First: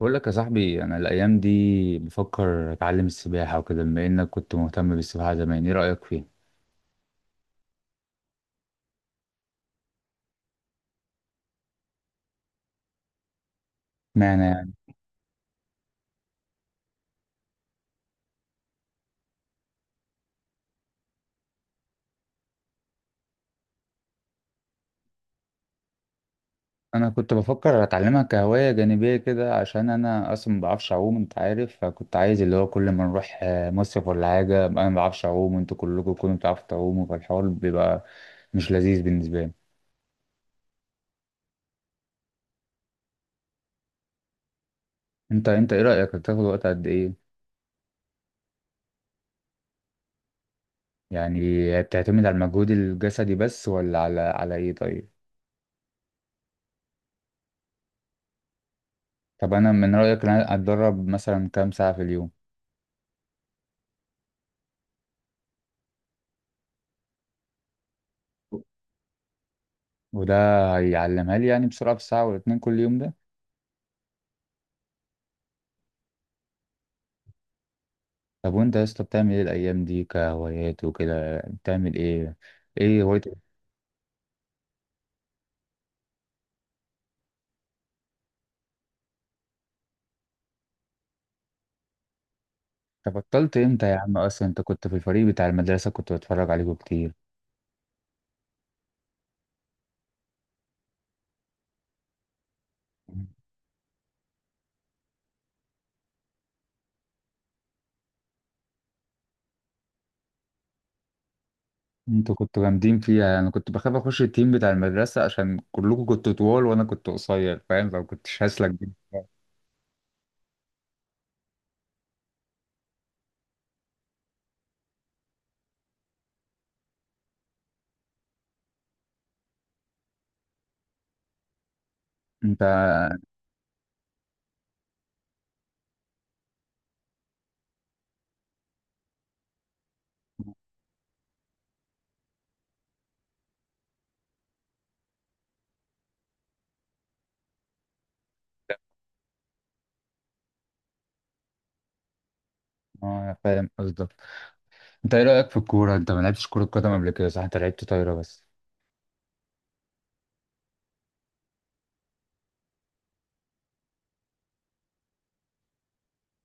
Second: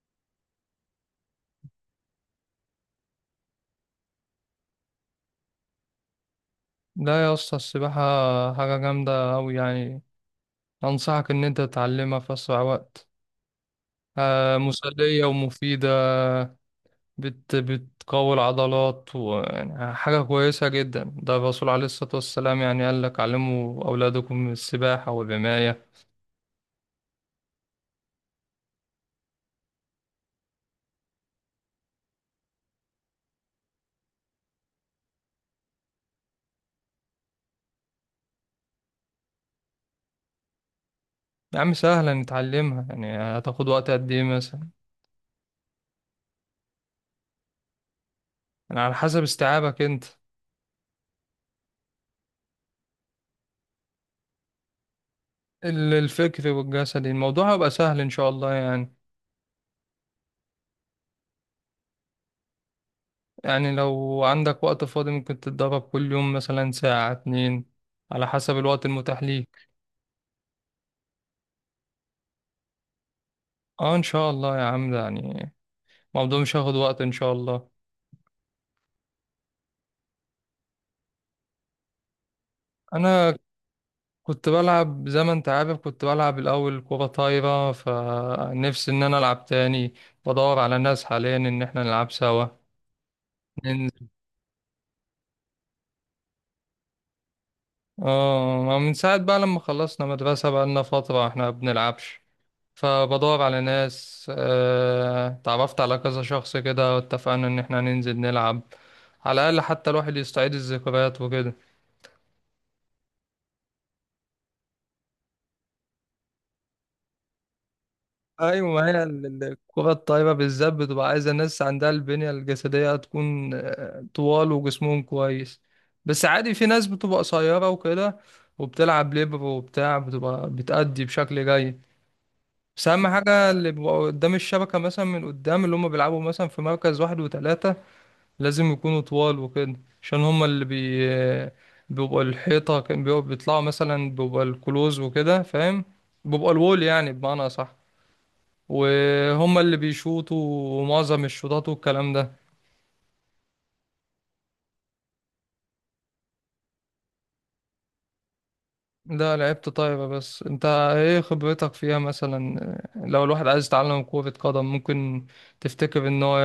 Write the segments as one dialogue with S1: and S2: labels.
S1: بقول لك يا صاحبي، انا الايام دي بفكر اتعلم السباحه وكده. بما انك كنت مهتم بالسباحه زمان، ايه رايك فيها؟
S2: لا يا اسطى، السباحة حاجة جامدة أوي يعني. أنصحك إن أنت تتعلمها في أسرع وقت.
S1: معنى يعني.
S2: مسلية ومفيدة. بتقوي العضلات ويعني حاجة كويسة جدا، ده الرسول عليه الصلاة والسلام يعني قال لك علموا أولادكم السباحة والرماية.
S1: انا كنت بفكر اتعلمها كهوايه جانبيه كده، عشان انا اصلا ما بعرفش اعوم، انت عارف. فكنت عايز اللي هو كل ما نروح مصيف ولا حاجه أبقى انا ما بعرفش اعوم، وانتوا كلكم تكونوا بتعرفوا تعوموا، فالحوار بيبقى مش لذيذ بالنسبه لي.
S2: يا عم سهلة نتعلمها، يعني هتاخد وقت قد إيه مثلا؟
S1: انت، ايه رايك، هتاخد وقت قد ايه؟
S2: يعني على حسب استيعابك أنت.
S1: يعني. بتعتمد على المجهود الجسدي بس، ولا على ايه؟ طيب.
S2: الفكر والجسدي، الموضوع هيبقى سهل إن شاء الله يعني.
S1: طب انا من رايك ان انا اتدرب مثلا كام ساعه في اليوم؟
S2: يعني لو عندك وقت فاضي ممكن تتدرب كل يوم، مثلا ساعة اتنين، على حسب الوقت المتاح ليك.
S1: وده هيعلمها لي يعني بسرعة في ساعة ولا 2 كل يوم ده؟
S2: اه ان شاء الله يا عم، ده يعني الموضوع مش هياخد وقت ان شاء الله.
S1: طب وانت يا اسطى بتعمل ايه الأيام دي كهوايات وكده؟ بتعمل ايه؟ ايه هوايتك؟
S2: انا كنت بلعب زي ما انت عارف، كنت بلعب الاول كرة طايرة، فنفسي ان انا العب تاني. بدور على ناس حاليا ان احنا نلعب سوا.
S1: انت بطلت امتى يا
S2: ننزل.
S1: عم؟ أصلا انت كنت في الفريق بتاع المدرسة، كنت بتفرج عليكم كتير.
S2: اه، من ساعة بقى لما خلصنا مدرسة بقى لنا فترة احنا ما بنلعبش. فبدور على ناس، تعرفت على كذا شخص كده، واتفقنا ان احنا ننزل نلعب، على الاقل حتى الواحد يستعيد الذكريات وكده.
S1: انتوا كنتوا جامدين فيها. انا كنت بخاف اخش التيم بتاع المدرسة عشان كلكم كنتوا طوال وانا كنت قصير، فاهم؟ فما كنتش
S2: ايوه،
S1: هسلك
S2: ما
S1: بيه.
S2: هي الكرة الطايرة بالذات بتبقى عايزة ناس عندها البنية الجسدية تكون طوال وجسمهم كويس. بس عادي، في ناس بتبقى قصيرة وكده وبتلعب ليبر وبتاع، بتبقى بتأدي بشكل جيد.
S1: انت،
S2: بس أهم حاجة اللي بيبقوا قدام الشبكة، مثلا من قدام، اللي هم بيلعبوا مثلا في مركز واحد وتلاتة، لازم يكونوا طوال وكده. عشان هما اللي بيبقى الحيطة، كان بيطلعوا مثلا بيبقى الكلوز وكده، فاهم. بيبقى الوول، يعني بمعنى صح، وهما اللي بيشوطوا معظم الشوطات والكلام ده.
S1: اه، فاهم قصدك. انت، ايه رأيك في الكورة؟ انت ما لعبتش كرة قدم قبل كده، صح؟ انت لعبت طايرة بس.
S2: لا لعبت طايرة بس، انت ايه خبرتك فيها مثلا؟ لو الواحد عايز يتعلم كرة قدم، ممكن تفتكر ان هو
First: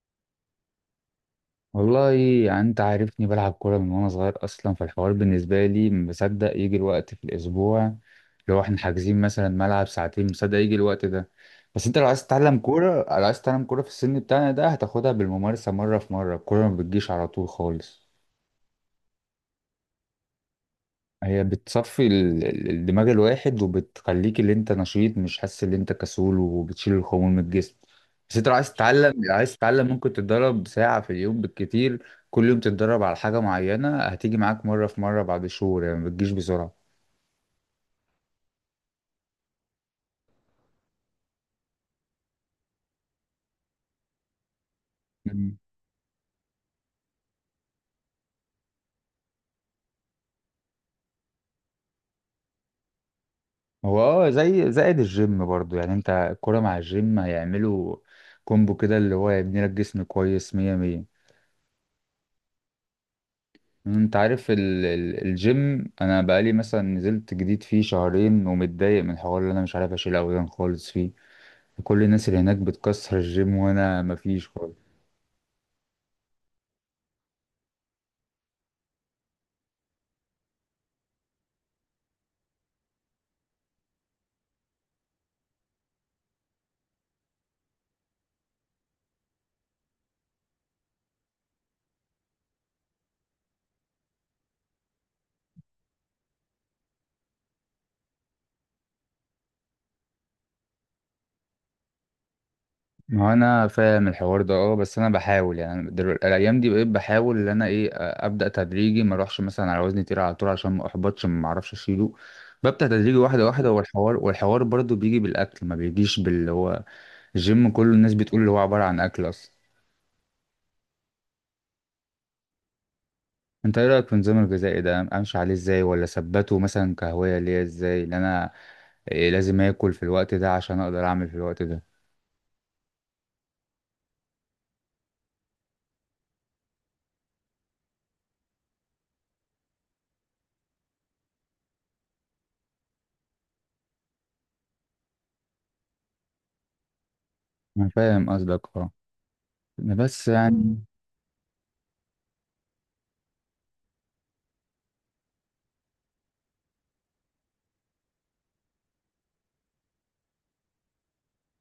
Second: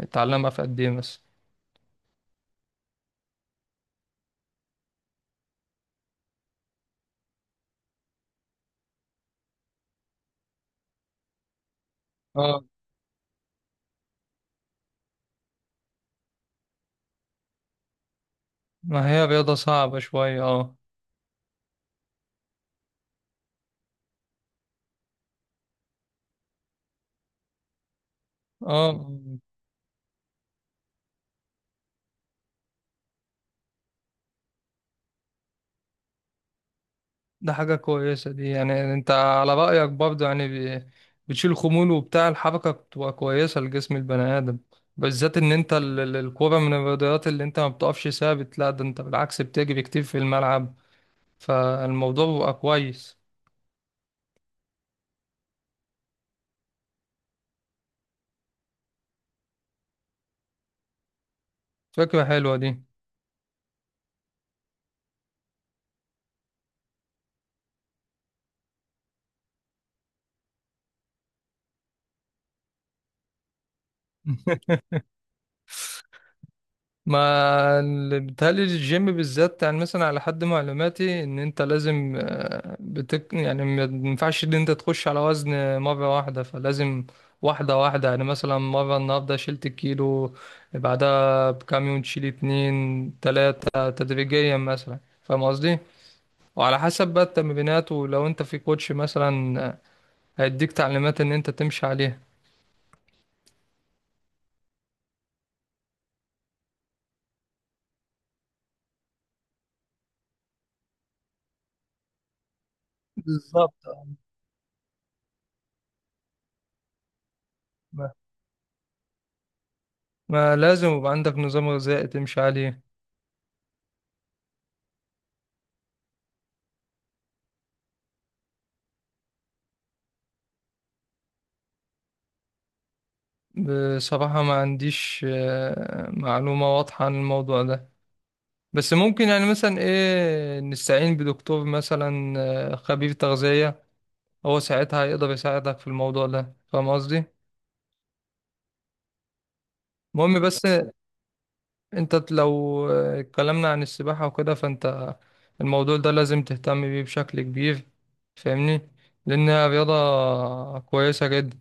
S2: يتعلمها في قد ايه مثلا؟
S1: والله. يعني انت عارفني بلعب كورة من وانا صغير اصلا، فالحوار بالنسبة لي مصدق يجي الوقت في الاسبوع. لو احنا حاجزين مثلا ملعب ساعتين، مصدق يجي الوقت ده. بس انت لو عايز تتعلم
S2: اه،
S1: كورة، لو عايز تتعلم كورة في السن بتاعنا ده، هتاخدها بالممارسة مرة في مرة. الكورة ما بتجيش على طول خالص.
S2: ما هي رياضة صعبة شوية اه.
S1: هي بتصفي الدماغ الواحد، وبتخليك اللي انت نشيط، مش حاسس ان انت كسول، وبتشيل الخمول من الجسم. بس انت لو عايز تتعلم
S2: اه،
S1: لو عايز تتعلم ممكن تتدرب ساعة في اليوم بالكتير. كل يوم تتدرب على حاجة معينة، هتيجي معاك مرة في مرة بعد شهور، يعني ما بتجيش بسرعة.
S2: ده حاجة كويسة دي، يعني انت على رأيك برضه يعني. ب- بتشيل خمول وبتاع، الحركة بتبقى كويسة لجسم البني آدم، بالذات ان
S1: مم.
S2: انت الكورة من الرياضيات اللي انت ما بتقفش ثابت، لا ده انت بالعكس بتجري كتير في الملعب. فالموضوع بيبقى كويس.
S1: هو اه، زي زائد الجيم برضو. يعني انت الكرة مع الجيم هيعملوا كومبو كده، اللي هو يبني لك جسم كويس مية مية.
S2: فكرة حلوة دي.
S1: انت عارف الجيم، انا بقالي مثلا نزلت جديد فيه شهرين، ومتضايق من الحوار اللي انا مش عارف اشيل اوزان خالص فيه. كل الناس اللي هناك بتكسر الجيم وانا مفيش خالص.
S2: ما بيتهيألي الجيم بالذات، يعني مثلا على حد معلوماتي ان انت لازم، بتك يعني ما ينفعش ان انت تخش على وزن مرة واحدة، فلازم واحدة واحدة، يعني مثلا مرة النهاردة شلت كيلو، بعدها بكام يوم تشيل اتنين تلاتة تدريجيا مثلا، فاهم قصدي؟ وعلى حسب بقى التمرينات، ولو انت في كوتش مثلا هيديك تعليمات ان انت تمشي عليها.
S1: ما انا فاهم الحوار ده اه. بس انا بحاول، يعني الايام دي بقيت بحاول ان انا ايه، ابدا تدريجي، ما اروحش مثلا على وزن تقيل على طول عشان ما احبطش، ما اعرفش اشيله. ببدأ تدريجي واحدة واحدة،
S2: بالظبط آه.
S1: والحوار برضو بيجي بالأكل، ما بيجيش باللي هو. الجيم كله
S2: ما
S1: الناس بتقول اللي هو عبارة عن أكل أصلا.
S2: ما لازم يبقى عندك نظام غذائي تمشي عليه.
S1: انت ايه رايك في النظام الغذائي ده؟ امشي عليه ازاي؟ ولا اثبته مثلا كهوايه ليا ازاي، ان انا إيه لازم اكل في الوقت ده عشان اقدر اعمل في الوقت ده؟
S2: بصراحة ما عنديش معلومة واضحة عن الموضوع ده. بس ممكن يعني مثلا ايه، نستعين بدكتور مثلا، خبير تغذية. هو ساعتها هيقدر يساعدك في الموضوع ده، فاهم قصدي؟
S1: انا فاهم قصدك اه. بس
S2: المهم بس،
S1: يعني.
S2: انت لو اتكلمنا عن السباحة وكده فانت الموضوع ده لازم تهتم بيه بشكل كبير، فاهمني؟ لأنها رياضة كويسة جدا.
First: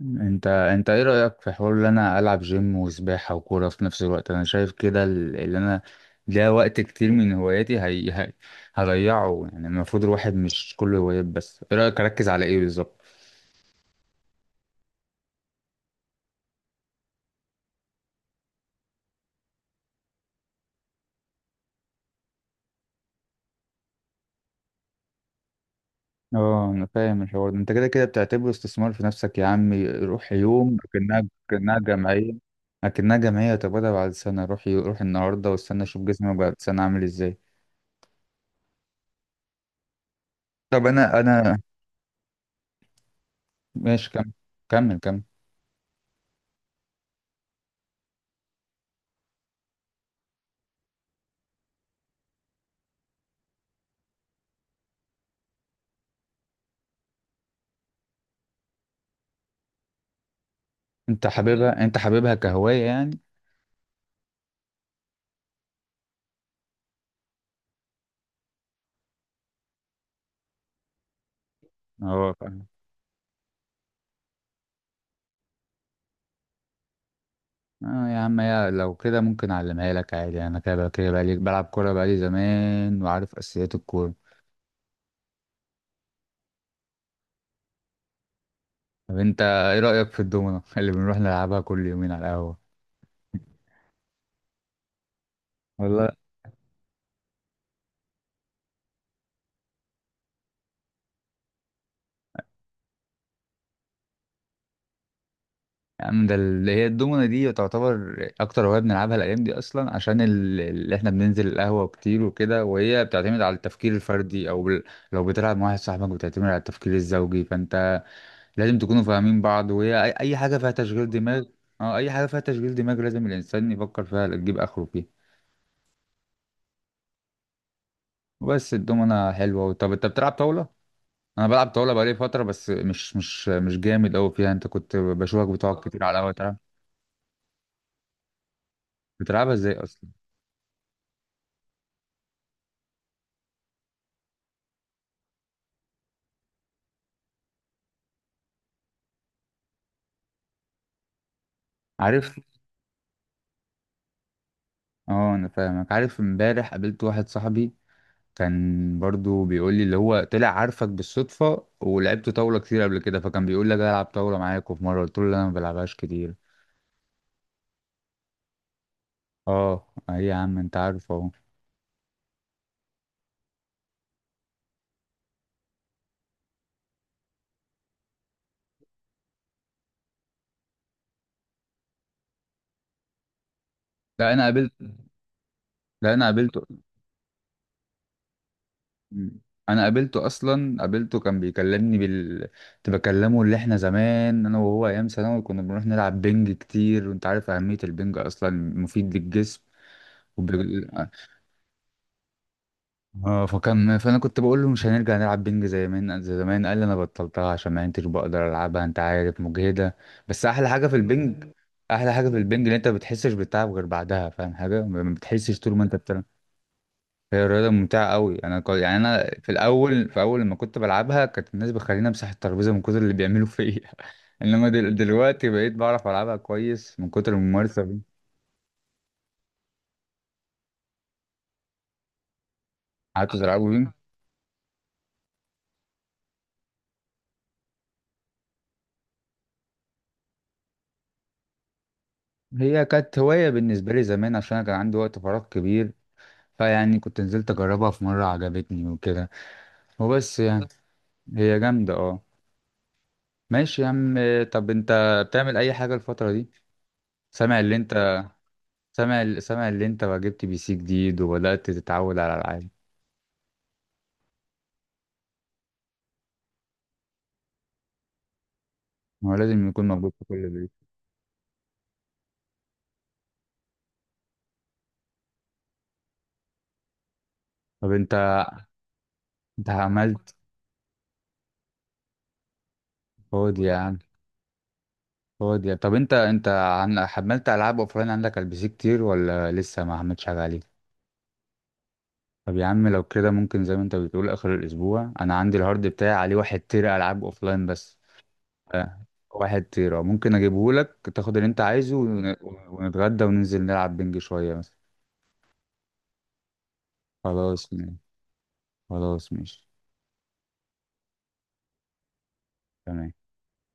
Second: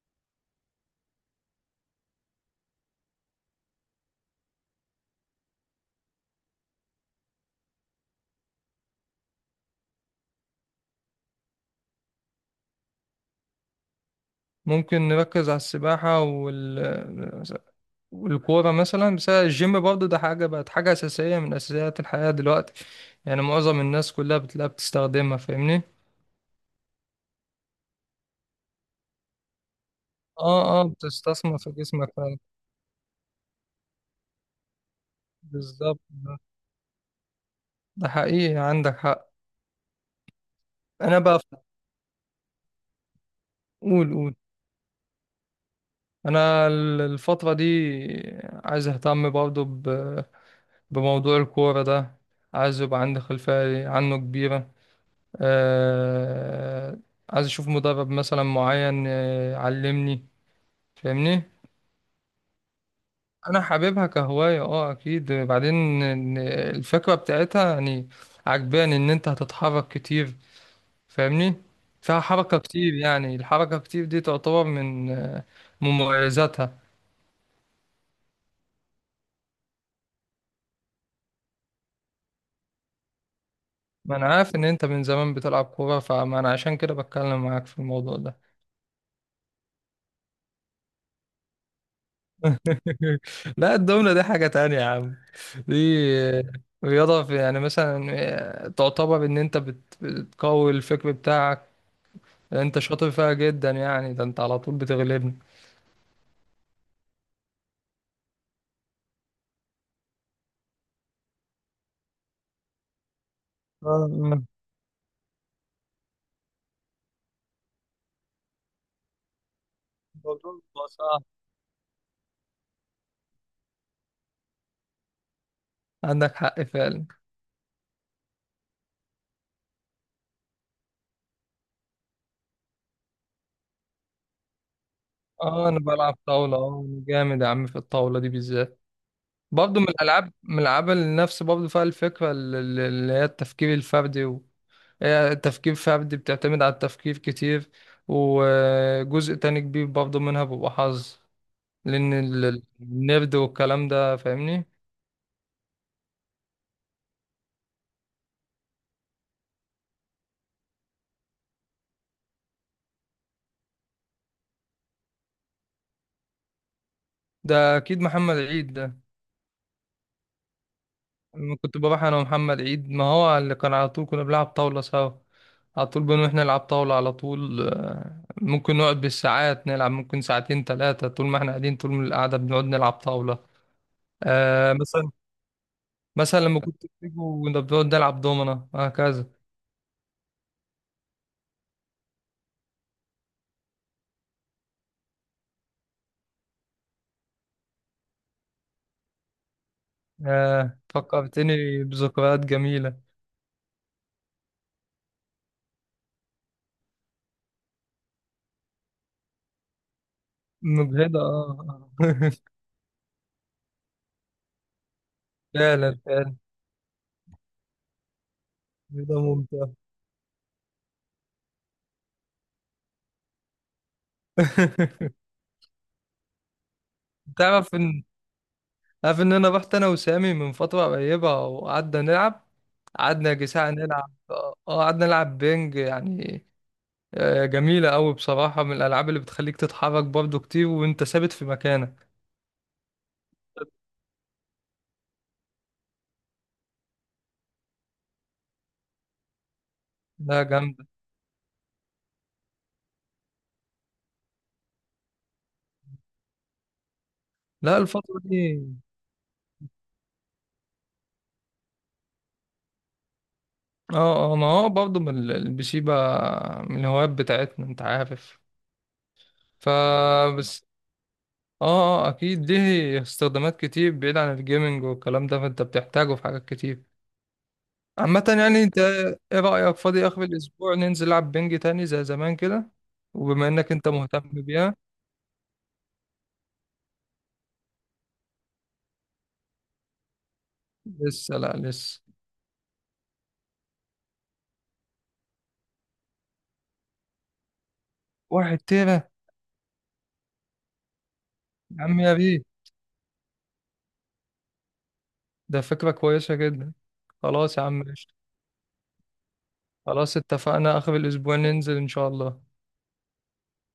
S1: مم. انت ايه رايك في حوار ان انا العب جيم وسباحه وكوره في نفس الوقت؟ انا شايف كده اللي انا ده وقت كتير من هواياتي هضيعه. يعني المفروض الواحد مش كله هوايات بس. ايه رايك اركز على ايه بالظبط؟
S2: ممكن نركز على السباحة والكورة مثلا، بس الجيم برضه ده حاجة، بقت حاجة أساسية من أساسيات الحياة دلوقتي. يعني معظم الناس كلها بتلاقيها بتستخدمها، فاهمني؟
S1: اه انا فاهم الحوار ده. انت كده كده بتعتبره استثمار في نفسك يا عمي، روح
S2: اه،
S1: يوم
S2: اه،
S1: اكنها
S2: بتستثمر في
S1: اكنها
S2: جسمك
S1: جمعيه.
S2: فعلا.
S1: طب انا بعد سنه، روح روح النهارده واستنى
S2: بالظبط،
S1: اشوف جسمي
S2: ده
S1: بعد سنه عامل ازاي.
S2: ده حقيقي عندك حق.
S1: طب
S2: أنا
S1: انا
S2: بقى.
S1: انا ماشي،
S2: قول
S1: كمل
S2: قول.
S1: كمل كمل.
S2: أنا الفترة دي عايز أهتم برضه بموضوع الكورة ده. عايز يبقى عندي خلفية عنه كبيرة. آه عايز أشوف مدرب مثلا معين يعلمني،
S1: انت
S2: فاهمني؟
S1: حاببها انت حاببها كهوايه يعني؟
S2: انا حاببها كهواية اه اكيد، بعدين إن الفكرة بتاعتها يعني عجباني، ان انت هتتحرك كتير، فاهمني. فيها
S1: اه
S2: حركة
S1: فاهم.
S2: كتير، يعني الحركة كتير دي تعتبر من، من مميزاتها.
S1: اه يا عم، يا لو كده ممكن اعلمها لك عادي. انا كده كده بقالي بلعب كوره بقالي زمان، وعارف اساسيات الكوره.
S2: ما انا عارف ان انت من زمان بتلعب كورة، فما انا عشان كده بتكلم معاك في الموضوع ده.
S1: طب انت ايه رايك في الدومنه اللي بنروح نلعبها كل يومين على القهوه؟
S2: لا الدومنة دي حاجة تانية يا عم. دي
S1: والله
S2: آه، رياضة في يعني مثلا، تعتبر ان انت بتقوي الفكر بتاعك. انت شاطر فيها جدا، يعني ده انت على طول بتغلبني.
S1: يا عم، ده اللي هي الدومنة دي تعتبر أكتر هواية بنلعبها الأيام دي أصلا، عشان اللي إحنا بننزل القهوة كتير وكده. وهي بتعتمد على التفكير
S2: إن
S1: الفردي أو لو بتلعب مع واحد صاحبك بتعتمد على التفكير الزوجي، فأنت لازم تكونوا فاهمين بعض. وهي أي
S2: الموضوع
S1: حاجة فيها
S2: بيبقى
S1: تشغيل
S2: صعب.
S1: دماغ. أه، أي حاجة فيها تشغيل دماغ لازم الإنسان يفكر فيها، تجيب آخره فيها.
S2: عندك حق فعلا.
S1: وبس. الدومنة حلوة. طب أنت بتلعب طاولة؟ أنا بلعب طاولة بقالي فترة، بس مش جامد أوي فيها. أنت كنت بشوفك
S2: اه
S1: بتقعد
S2: انا
S1: كتير على
S2: بلعب
S1: القهوة
S2: طاولة،
S1: تلعب.
S2: اه انا جامد يا عم في الطاولة دي بالذات.
S1: بتلعبها إزاي
S2: برضه من
S1: أصلا؟
S2: الالعاب من الالعاب اللي نفس برضه فيها الفكرة، اللي هي التفكير الفردي هي تفكير فردي، بتعتمد على التفكير كتير، وجزء تاني كبير برضه منها بيبقى حظ، لان
S1: عارف.
S2: النرد والكلام ده، فاهمني.
S1: اه انا فاهمك. عارف، امبارح قابلت واحد صاحبي كان برضو بيقول لي اللي هو طلع عارفك بالصدفة، ولعبت طاولة كتير قبل كده، فكان بيقول لك العب طاولة معاك. وفي مرة قلت له لا، انا ما بلعبهاش كتير.
S2: ده اكيد محمد عيد ده.
S1: اه، اي يا عم، انت عارف اهو.
S2: لما كنت بروح انا ومحمد عيد، ما هو اللي كان على طول كنا بنلعب طاولة سوا. على طول بنروح نلعب طاولة على طول، ممكن نقعد بالساعات نلعب، ممكن ساعتين ثلاثة، طول ما احنا قاعدين، طول من القعدة بنقعد نلعب طاولة.
S1: لا انا قابلت
S2: آه مثلا
S1: لا انا
S2: مثلا لما
S1: قابلته
S2: كنت بتيجوا كنا بنقعد نلعب دومنة وهكذا.
S1: انا قابلته اصلا، قابلته كان بيكلمني بال كنت بكلمه اللي احنا زمان انا وهو ايام ثانوي كنا بنروح نلعب بنج كتير. وانت عارف اهمية البنج اصلا مفيد للجسم وب...
S2: فكرتني بذكريات جميلة.
S1: اه. فكان، فانا كنت بقول له مش هنرجع نلعب بينج زي زمان زي زمان؟ قال لي انا بطلتها عشان ما كنتش بقدر العبها، انت عارف مجهده. بس احلى حاجه في
S2: مجهدة
S1: البنج
S2: اه.
S1: احلى حاجه
S2: آه.
S1: في البنج ان انت ما بتحسش بالتعب غير بعدها، فاهم حاجه؟ ما بتحسش طول ما انت
S2: فعلا
S1: بتلعب.
S2: فعلا.
S1: هي رياضه ممتعه قوي. انا يعني
S2: مجهدة
S1: انا
S2: ممتعة.
S1: في اول لما كنت بلعبها كانت الناس بتخليني امسح الترابيزه من كتر اللي بيعملوا فيا. انما دلوقتي بقيت بعرف العبها كويس من كتر
S2: تعرف
S1: الممارسه دي.
S2: ان عارف ان انا رحت انا وسامي من فتره قريبه وقعدنا نلعب، قعدنا
S1: قعدت
S2: يا
S1: العبها
S2: جساعة
S1: بينج.
S2: نلعب، اه قعدنا نلعب بينج يعني. جميله قوي بصراحه، من الالعاب اللي بتخليك تتحرك برضو كتير وانت ثابت في مكانك.
S1: هي كانت هوايه بالنسبه لي زمان عشان انا كان عندي وقت فراغ كبير. فيعني كنت نزلت اجربها في مرة، عجبتني وكده. وبس
S2: لا
S1: يعني.
S2: جامده.
S1: هي جامدة اه. ماشي يا عم. طب انت، بتعمل اي حاجة الفترة دي؟ سامع اللي
S2: لا الفتره
S1: انت
S2: دي،
S1: سامع اللي انت جبت PC جديد وبدأت تتعود على العاب.
S2: اه اه ما هو برضو من البي سي بقى من الهوايات بتاعتنا، انت عارف.
S1: هو لازم يكون موجود في كل
S2: فبس.
S1: بيت.
S2: اه اه اكيد، ليه استخدامات كتير بعيد عن الجيمنج والكلام ده، فانت بتحتاجه في حاجات كتير
S1: طب انت
S2: عامة يعني. انت ايه
S1: انت
S2: رأيك فاضي اخر
S1: عملت
S2: الاسبوع ننزل نلعب بنج تاني زي زمان كده، وبما
S1: فاضي
S2: انك
S1: يا
S2: انت
S1: عم؟
S2: مهتم بيها.
S1: طب انت حملت العاب اوفلاين عندك على الPC كتير، ولا لسه ما عملتش حاجة عليه؟
S2: لسه، لا لسه.
S1: طب يا عم لو كده ممكن زي ما انت بتقول اخر الاسبوع. انا عندي الهارد بتاعي عليه 1 تيرا العاب اوفلاين بس.
S2: واحد
S1: آه،
S2: تيرة
S1: 1 تيرة ممكن اجيبه لك تاخد اللي انت
S2: يا
S1: عايزه
S2: عم يا بيه،
S1: ونتغدى وننزل نلعب بنج شوية مثلا.
S2: ده فكرة كويسة جدا. خلاص يا
S1: خلاص
S2: عم
S1: ماشي.
S2: قشطة.
S1: خلاص ماشي.
S2: خلاص اتفقنا اخر الاسبوع ننزل ان شاء الله.
S1: تمام.